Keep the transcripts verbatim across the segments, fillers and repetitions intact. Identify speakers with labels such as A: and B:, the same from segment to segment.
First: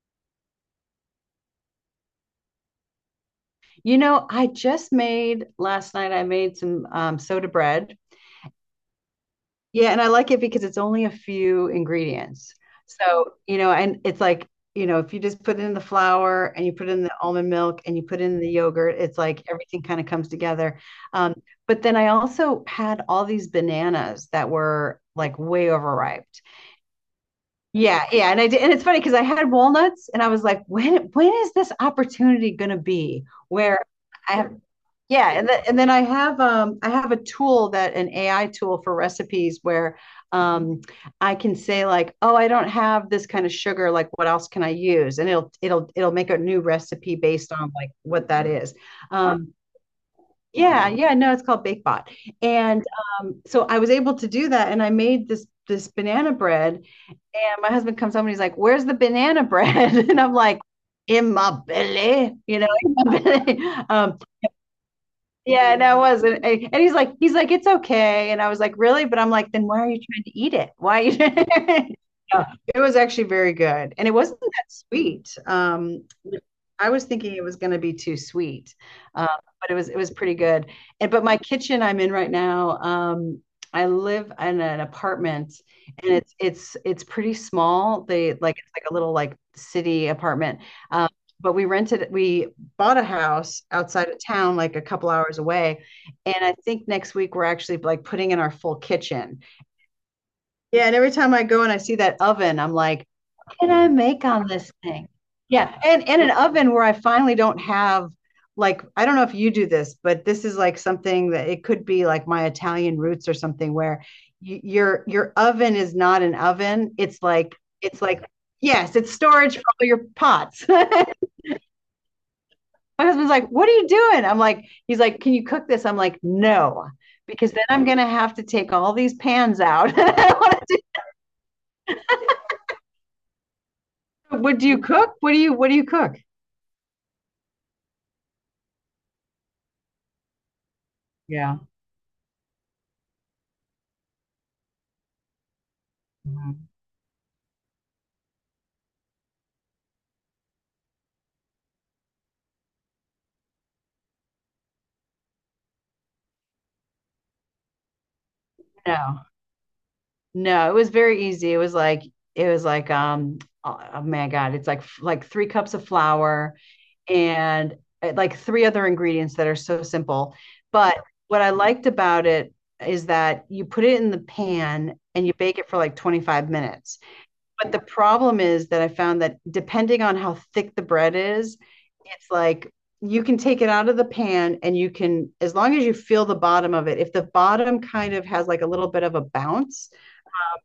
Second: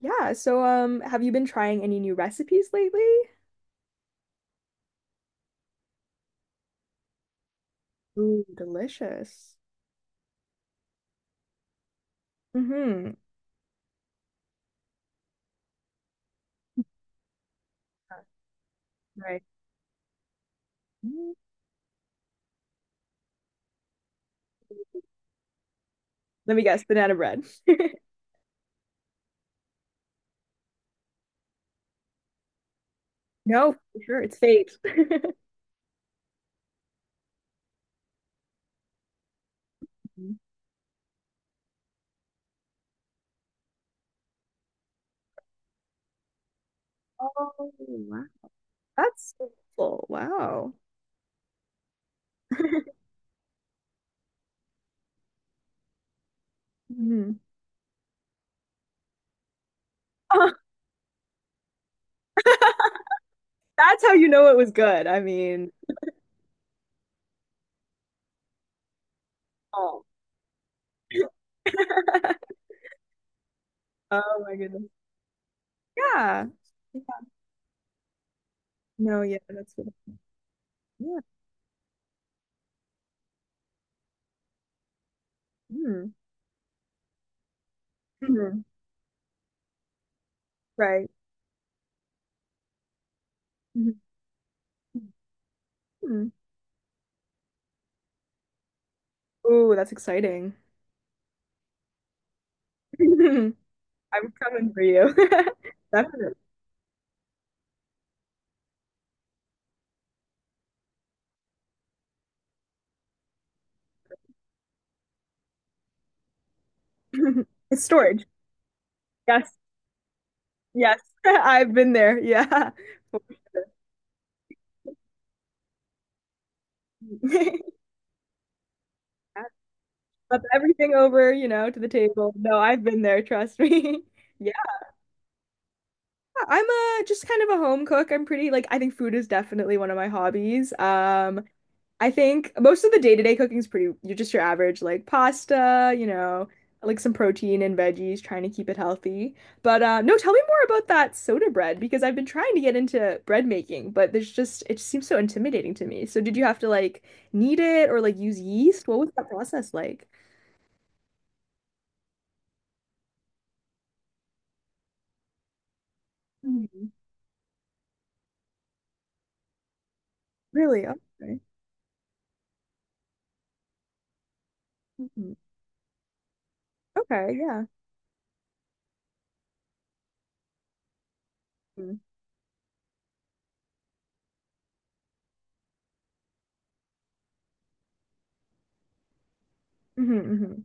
A: Yeah, so um, have you been trying any new recipes lately?
B: You know, I just made last night, I made some um, soda bread.
A: Ooh, delicious.
B: Yeah, and I like it because it's only a few ingredients.
A: Mm-hmm.
B: So, you know, and it's like, you know, if you just put in the flour and you put in the almond milk and you put in the yogurt, it's
A: Right.
B: like everything kind of comes together.
A: Mm.
B: Um, but then I also had all these bananas that were like way overripe.
A: Let me guess, banana bread.
B: Yeah, yeah, and I did, and it's funny because I had walnuts, and I was like, when when is this opportunity going to be
A: No,
B: where
A: for sure,
B: I
A: it's
B: have.
A: fake.
B: Yeah, and then and then I have um I have a tool that an A I tool for recipes where
A: Mhm.
B: um I can say like, "Oh, I don't have this kind of sugar, like what else can I use?" And it'll it'll it'll make a new recipe
A: Oh,
B: based on like
A: wow.
B: what that is.
A: That's so
B: Um
A: cool. Wow.
B: yeah, yeah, no, it's called BakeBot. And um so I was able to do that and I made this this banana bread and
A: Mhm.
B: my husband comes home and he's like, "Where's the banana bread?" And I'm
A: Oh,
B: like, in my belly, you know, in my belly.
A: that's how
B: Um,
A: you know it was good. I mean,
B: yeah, no, it wasn't. I- And he's like, he's like, it's okay. And I was like, really? But I'm like, then why are you
A: oh.
B: trying to eat it? Why are you? It was actually very good. And it wasn't
A: Oh my
B: that
A: goodness.
B: sweet. Um,
A: Yeah.
B: I was thinking it was going to be too sweet,
A: No,
B: uh,
A: yeah,
B: but
A: that's
B: it
A: what.
B: was it was pretty good. And
A: Yeah.
B: but my kitchen I'm in right now, um, I live in an apartment
A: Mm.
B: and it's it's it's pretty small. They like
A: Mhm.
B: it's like a little like city apartment. Um,
A: Right.
B: but we rented we bought a house
A: Mhm.
B: outside of town like a couple hours away,
A: Mm.
B: and I think next week we're actually like putting in our full kitchen.
A: Ooh, that's exciting.
B: Yeah, and every time I go and I see that oven, I'm like, can I make
A: I'm
B: on this
A: coming for
B: thing?
A: you.
B: Yeah, and in an
A: Definitely.
B: oven where I finally don't have, like, I don't know if you do this, but this is like something that it could be like my Italian roots or something where y- your your oven is not an oven. It's like
A: It's
B: it's like
A: storage.
B: yes, it's
A: Yes.
B: storage for all your pots.
A: Yes.
B: My
A: I've been there. Yeah.
B: husband's like, "What are you doing?" I'm like, he's like, "Can you cook this?" I'm like, "No." Because then I'm gonna have to take all these pans out. I don't
A: Up
B: wanna do-
A: everything over, you know, to the table. No, I've been there, trust me. Yeah,
B: what do you cook? What do you what do you cook?
A: I'm a just kind of a home cook. I'm pretty like I think food is definitely one of my hobbies. Um,
B: Yeah.
A: I think most of the day-to-day cooking is pretty, you're just your average like pasta, you know,
B: Mhm.
A: like some protein and veggies, trying to keep it healthy. But uh, no, tell me more about that soda bread because I've been trying to get into bread making, but there's just, it just seems so intimidating to me. So did you have to like knead it or like use yeast? What was
B: No,
A: that process like?
B: No, it was very easy. It was like it was like um oh, oh my God, it's like like three cups of flour
A: Mhm.
B: and uh, like three other ingredients that are so simple.
A: Really?
B: But
A: Okay.
B: what I liked about it is that you put it in the pan and you
A: Hmm.
B: bake it for like twenty-five minutes.
A: Okay, yeah.
B: But the problem is that I found that depending on how thick the bread is,
A: Mm.
B: it's like you can take it out of the pan and you can, as long as you feel the bottom of it, if the bottom kind of has like a little bit of a bounce,
A: Hmm.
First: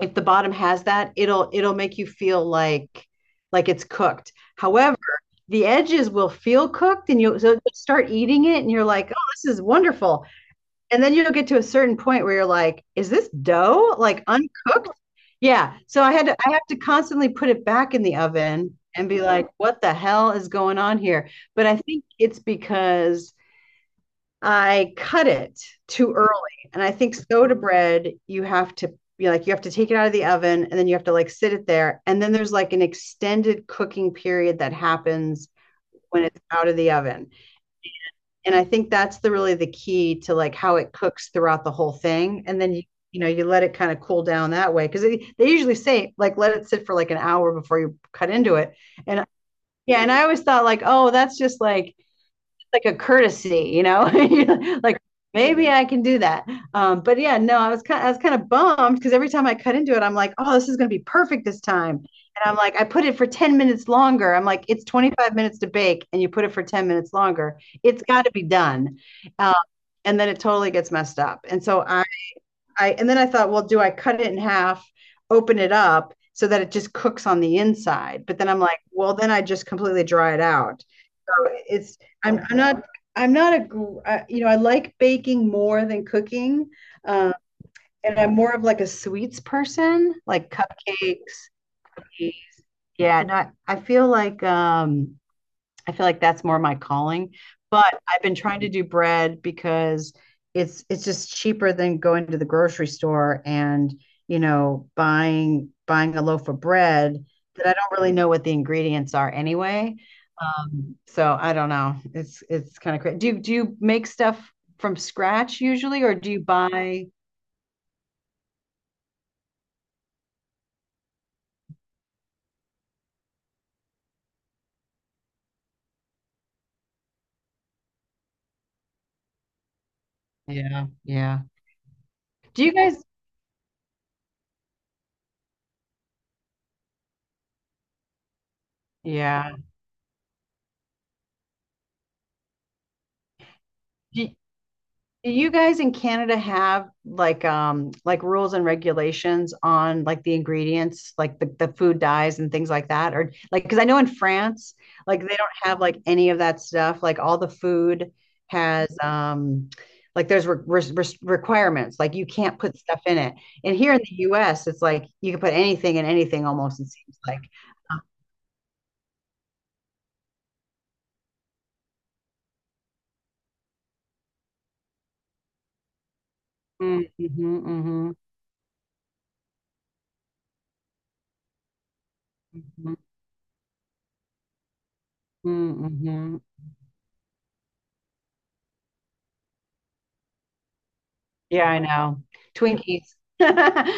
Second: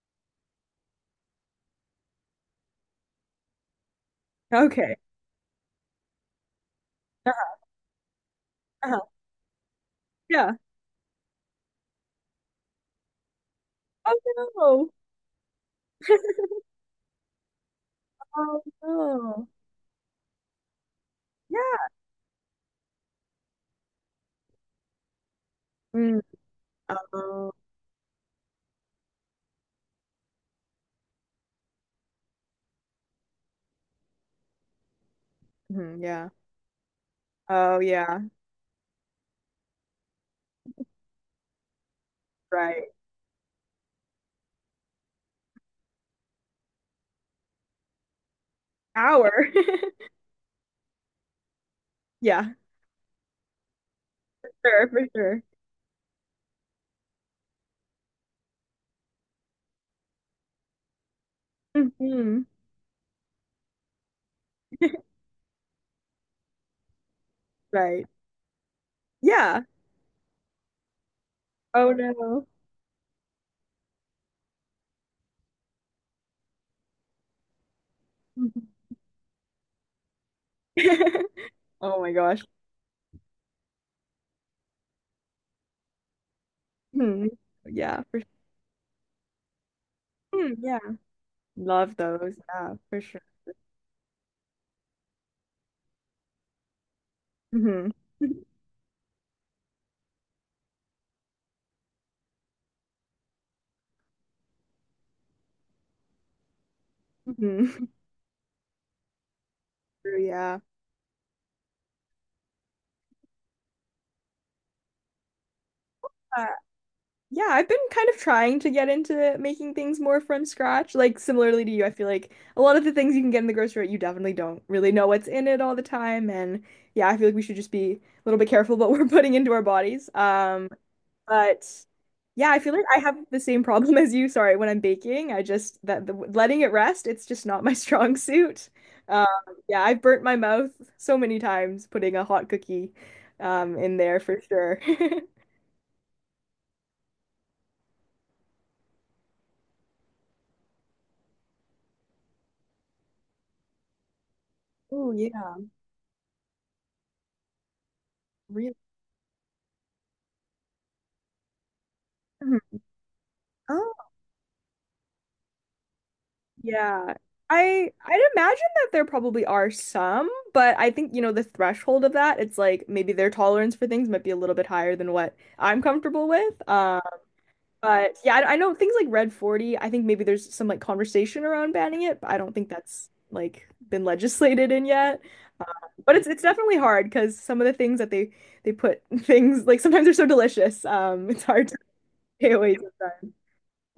B: if the bottom has that, it'll it'll make you feel like like it's cooked.
A: Okay.
B: However, the edges will feel cooked and you
A: Uh-huh.
B: so start eating it and you're
A: Uh-huh.
B: like, "Oh, this is wonderful."
A: Yeah.
B: And then you'll get to a certain point where you're like, "Is this dough
A: Oh
B: like uncooked?"
A: no.
B: Yeah. So I had to, I have to constantly put it back in the
A: Oh
B: oven and be
A: no.
B: like, "What the hell is going on here?" But I
A: Yeah.
B: think it's because I cut it too
A: Mm.
B: early. And I think
A: Oh,
B: soda bread, you have to, you like you have to take it out of the oven and then you have to like sit it there. And then there's like an extended cooking period that happens
A: mhm,
B: when
A: yeah.
B: it's out of the oven.
A: Oh yeah,
B: And I think that's the really the key to like how it cooks throughout the whole thing. And then you
A: right.
B: you know, you let it kind of cool down that way because they, they usually say like let it sit for like an hour before you cut into it. And
A: Hour.
B: yeah, and I always thought like, oh, that's just like
A: Yeah,
B: like a courtesy, you know,
A: sure,
B: like
A: for sure.
B: maybe I can do that. Um, but yeah, no, I was kind, of, I was kind of bummed because every time I cut into it, I'm like, oh, this is gonna be perfect this time. And
A: Hmm.
B: I'm like, I put it for ten minutes longer. I'm like, it's twenty-five minutes to bake, and you put it for ten minutes longer. It's
A: Right.
B: got to be done. Um,
A: Yeah.
B: and then it totally gets messed up. And so
A: Oh
B: I,
A: no.
B: I, and then I thought, well, do I cut it in half, open it up so that it just cooks on the inside? But then I'm
A: Mhm.
B: like, well, then I just completely dry it out. It's,
A: Oh my
B: I'm,
A: gosh.
B: I'm not I'm not a uh, you know, I like baking more than cooking,
A: Hmm.
B: uh,
A: Yeah,
B: and
A: for sure.
B: I'm more of like a sweets person, like
A: Hmm, yeah.
B: cupcakes.
A: Love those. Yeah, for sure.
B: Yeah, no, I, I feel like um, I feel like that's more my calling.
A: Hmm.
B: But I've been trying to do bread because it's it's just cheaper than going to the grocery store and you know buying buying a loaf of bread that I
A: Hmm.
B: don't really know what the ingredients are anyway.
A: True, yeah.
B: So I don't know. It's it's kind of crazy. Do you do you make stuff from scratch usually, or do you buy?
A: Yeah, I've been kind of trying to get into making things more from scratch. Like similarly to you, I feel like a lot of the things you can get in the grocery, store, you definitely don't really know what's in it all the time. And yeah, I feel like we should just be a little bit careful what we're putting into our bodies. Um,
B: Yeah, yeah.
A: but yeah, I
B: Do you
A: feel like I
B: guys?
A: have the same problem as you. Sorry, when I'm baking, I just that the letting it rest, it's just not my strong suit. Um,
B: Yeah.
A: yeah, I've burnt my mouth so many times putting a hot cookie um in there
B: Do,
A: for sure.
B: Do you guys in Canada have like um like rules and regulations on like the ingredients, like the, the food dyes and things like that? Or like because I know in France,
A: Oh
B: like they don't
A: yeah,
B: have like any of that stuff. Like all the food
A: really.
B: has um like there's re re requirements. Like you can't put stuff in it. And here in
A: Mhm.
B: the U S, it's like you can put anything in anything almost, it
A: Yeah.
B: seems like.
A: I I'd imagine that there probably are some, but I think, you know, the threshold of that, it's like maybe their tolerance for things might be a little bit higher than what I'm comfortable with. Uh,
B: Mm, mhm, mhm,
A: but yeah, I, I know things like Red forty, I think maybe there's some like conversation around banning it, but I don't think
B: mhm,
A: that's like been legislated in yet.
B: mhm,
A: But it's
B: mhm.
A: it's definitely hard because some of the things that they they put things like sometimes they're so delicious. Um, it's
B: Yeah,
A: hard to
B: I know.
A: stay away
B: Twinkies.
A: sometimes.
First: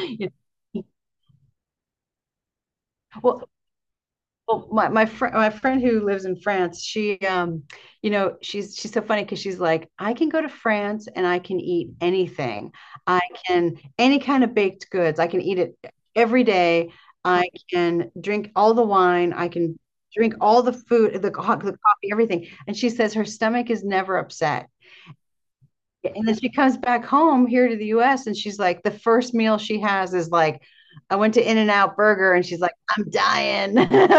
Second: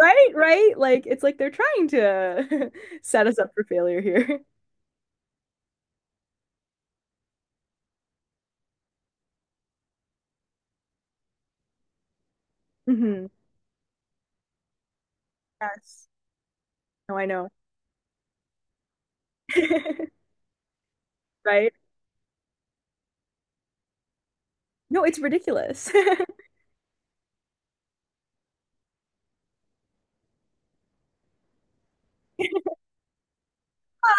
A: Right, right? Like it's like they're trying to set us
B: Well,
A: up for failure here.
B: well, my my friend my friend who lives in France, she um, you know, she's she's so funny because she's like, I can go to France and I can eat anything. I
A: Hmm.
B: can any kind of baked goods. I can eat it
A: Yes.
B: every day.
A: No, I know.
B: I can drink all the wine. I can drink all the food, the, co- the
A: Right?
B: coffee, everything. And she says her stomach is never upset.
A: No, it's ridiculous.
B: And then she comes back home here to the U S and she's like, the first meal she has is like, I went to In-N-Out Burger and she's like, I'm dying.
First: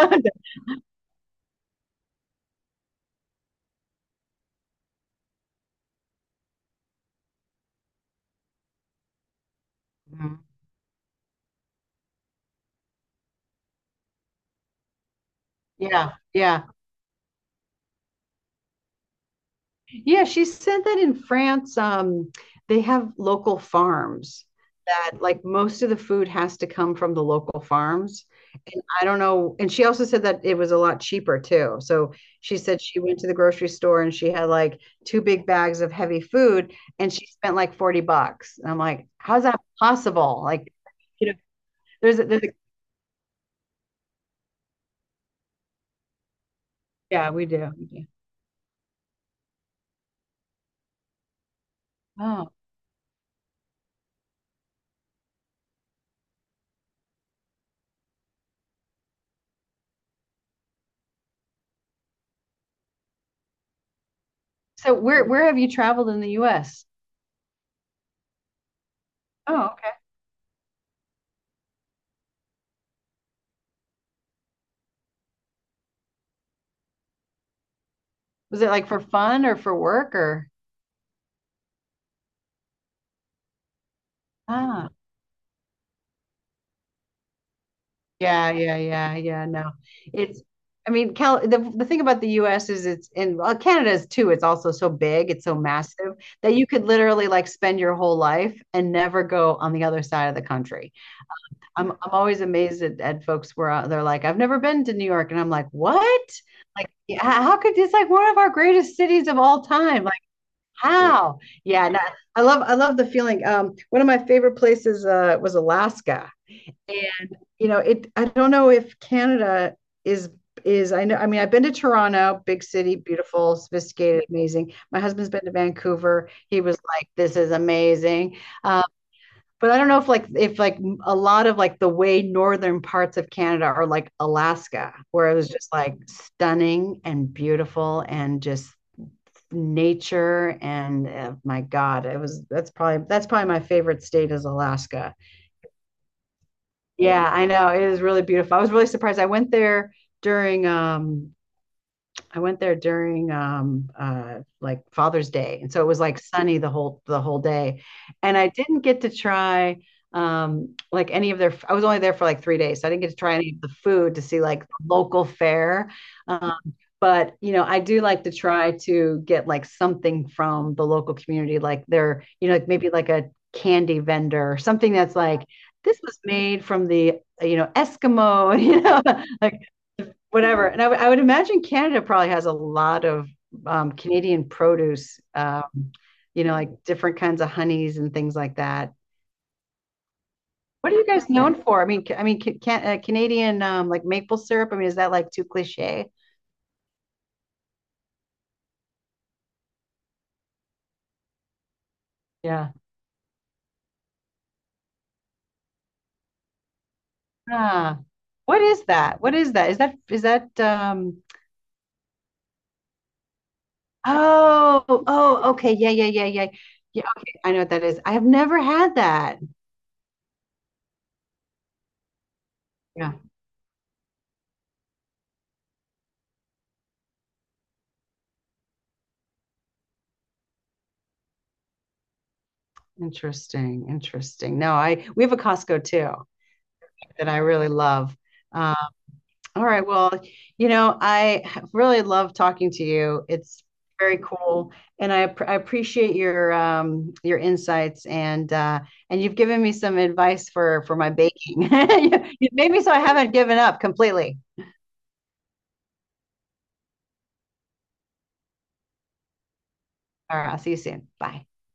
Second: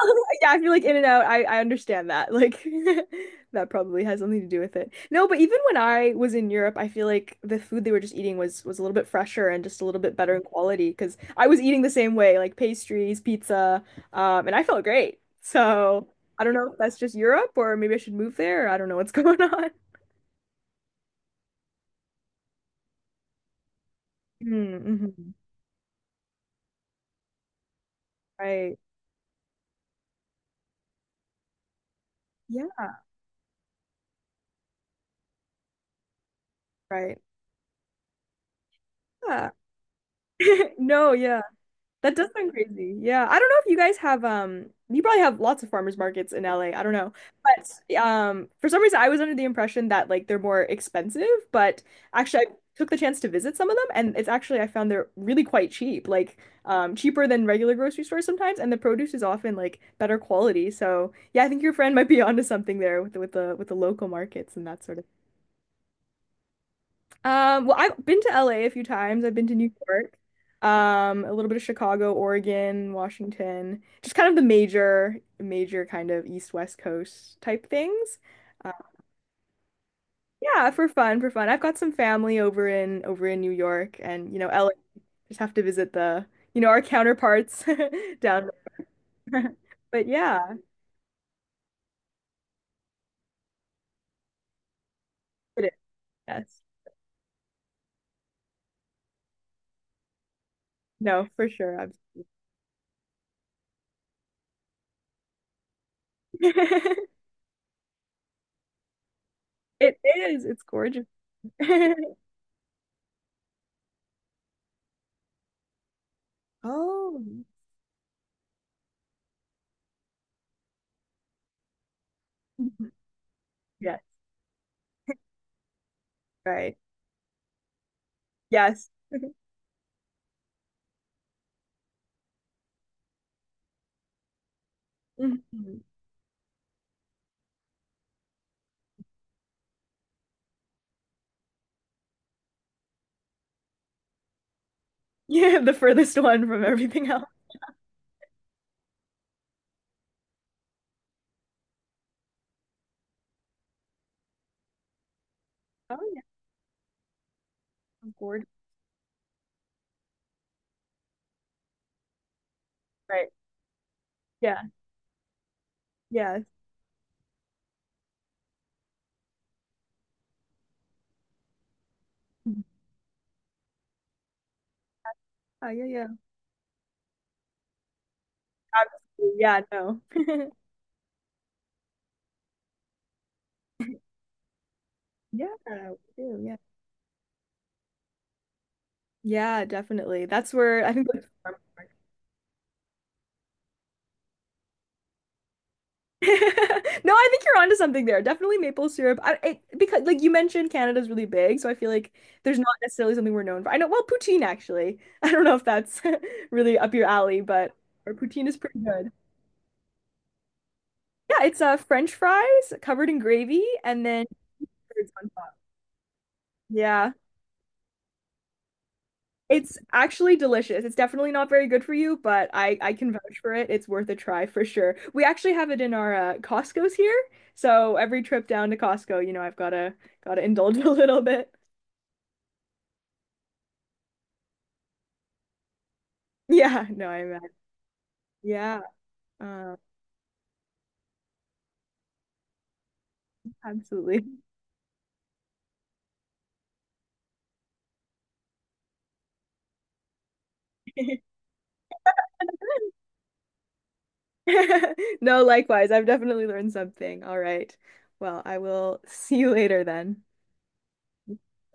A: Well, yeah, I feel like In and Out, I, I understand that. Like that probably has something to do with it. No, but even when I was in Europe, I feel like the food they were just eating was was a little bit fresher and just a little bit better in quality because I was eating the same way, like pastries, pizza, um, and I felt great. So
B: Yeah,
A: I don't
B: yeah.
A: know if that's just Europe or maybe I should move there. Or I don't know what's going on.
B: Yeah, she said that in France, um, they have local farms that
A: Mm-hmm.
B: like most of the food has to come from the local farms.
A: Right.
B: And I don't know. And she also said that it was a lot cheaper too. So she
A: Yeah,
B: said she went to the grocery store and she had like two big bags of heavy food and
A: right.
B: she spent like forty bucks. And I'm like, how's
A: Yeah.
B: that possible? Like,
A: No,
B: you know,
A: yeah. That
B: there's a,
A: does
B: there's a,
A: sound crazy. Yeah. I don't know if you guys have um you probably have lots of farmers markets in L A. I don't know.
B: yeah, we do. We
A: But
B: do.
A: um for some reason I was under the impression that like they're more expensive, but actually I
B: Oh,
A: took the chance to visit some of them and it's actually I found they're really quite cheap, like um cheaper than regular grocery stores sometimes and the produce is often like better quality. So, yeah, I think your friend might be onto something there with the, with the with the local markets and that
B: so
A: sort of
B: where, where have you traveled in the U S?
A: um, well, I've been to LA a a few times. I've been to New
B: Oh,
A: York, um, a little bit of Chicago, Oregon, Washington, just kind of the major, major kind of east west coast type things.
B: was it
A: Uh,
B: like for fun or for work or?
A: yeah, for fun, for fun. I've got some family over in over in New York, and you know, L A
B: Ah,
A: just have to visit the you know our counterparts down
B: yeah, yeah, yeah, yeah.
A: there.
B: No,
A: But
B: it's.
A: yeah,
B: I mean, Cal. The the thing about the U S is it's in, well, Canada is too. It's also so big. It's so
A: it is.
B: massive that
A: Yes,
B: you could literally like spend your whole life and never go on the other side of the country.
A: no, for sure.
B: I'm
A: I'm...
B: I'm always amazed at, at folks where uh, they're like, I've never been to New York, and I'm like, what? Like, yeah, how could, it's like one of our greatest cities of all
A: It
B: time. Like,
A: is. It's gorgeous.
B: how? Yeah, and I I love I love the feeling. Um, one of my favorite places uh, was Alaska. And
A: Oh,
B: you know, it I don't know if Canada is is I know, I mean I've been to Toronto, big city, beautiful,
A: yes,
B: sophisticated, amazing. My husband's been to Vancouver. He
A: right.
B: was like, "This is amazing." Uh,
A: Yes.
B: but I don't know if like if like a lot of like the way northern parts of Canada are like Alaska, where it was just
A: Mhm.
B: like stunning and beautiful and just nature and uh, my god, it was, that's probably that's probably my favorite state is Alaska.
A: Yeah, the furthest one from everything else.
B: Yeah, I know it is really beautiful. I was really surprised. I went there during um I went there during um uh like Father's Day. And so it
A: Oh
B: was like
A: yeah,
B: sunny the whole the whole day.
A: I'm
B: And
A: bored.
B: I didn't get to try um like any of their, I was only there for like three days. So I didn't get to
A: Right.
B: try any of the food to see
A: Yeah.
B: like local fare.
A: Yes.
B: Um but you know, I do like to try to get like something from the local community like their, you know,
A: Mhm.
B: like maybe like a candy vendor or something that's like
A: Oh yeah,
B: this
A: yeah.
B: was made from the, you know, Eskimo, you know,
A: Absolutely.
B: like
A: Yeah, no.
B: whatever. And I would- would imagine Canada probably has a lot of um, Canadian produce,
A: Yeah,
B: um,
A: we do,
B: you know,
A: yeah.
B: like different kinds of honeys and things like that.
A: Yeah, definitely. That's where I
B: What are you
A: think the
B: guys
A: farm
B: known for? I
A: work.
B: mean, ca- I mean, ca- can, uh, Canadian um, like maple syrup. I mean, is that like too cliche?
A: No, I think you're onto something there. Definitely maple syrup. I, it, because like you mentioned, Canada's really big, so I feel like there's
B: Yeah.
A: not necessarily something we're known for. I know, well, poutine actually. I don't know if that's really up your alley, but
B: Ah,
A: our poutine is
B: what
A: pretty
B: is
A: good.
B: that? What is that? Is that is that? Um,
A: Yeah, it's uh French fries covered in gravy and then
B: oh,
A: curds on
B: oh,
A: top.
B: okay, yeah, yeah, yeah, yeah, yeah.
A: Yeah.
B: Okay, I know what that is. I have never had that.
A: It's actually delicious. It's definitely not very good for you, but I I can
B: Yeah,
A: vouch for it. It's worth a try for sure. We actually have it in our uh, Costco's here. So every trip down to Costco, you know, I've gotta gotta indulge a little bit.
B: interesting, interesting. No, I we have a Costco too
A: Yeah, no, I
B: that I
A: imagine.
B: really love. Um,
A: Yeah,
B: all
A: uh,
B: right. Well, you know, I really love talking to you. It's very
A: absolutely.
B: cool, and I, I appreciate your um, your insights and uh, and you've given me some advice for for my baking. You made me so I haven't given up completely.
A: No, likewise. I've definitely learned something. All right. Well, I will see you later then.
B: All right. I'll see you soon. Bye.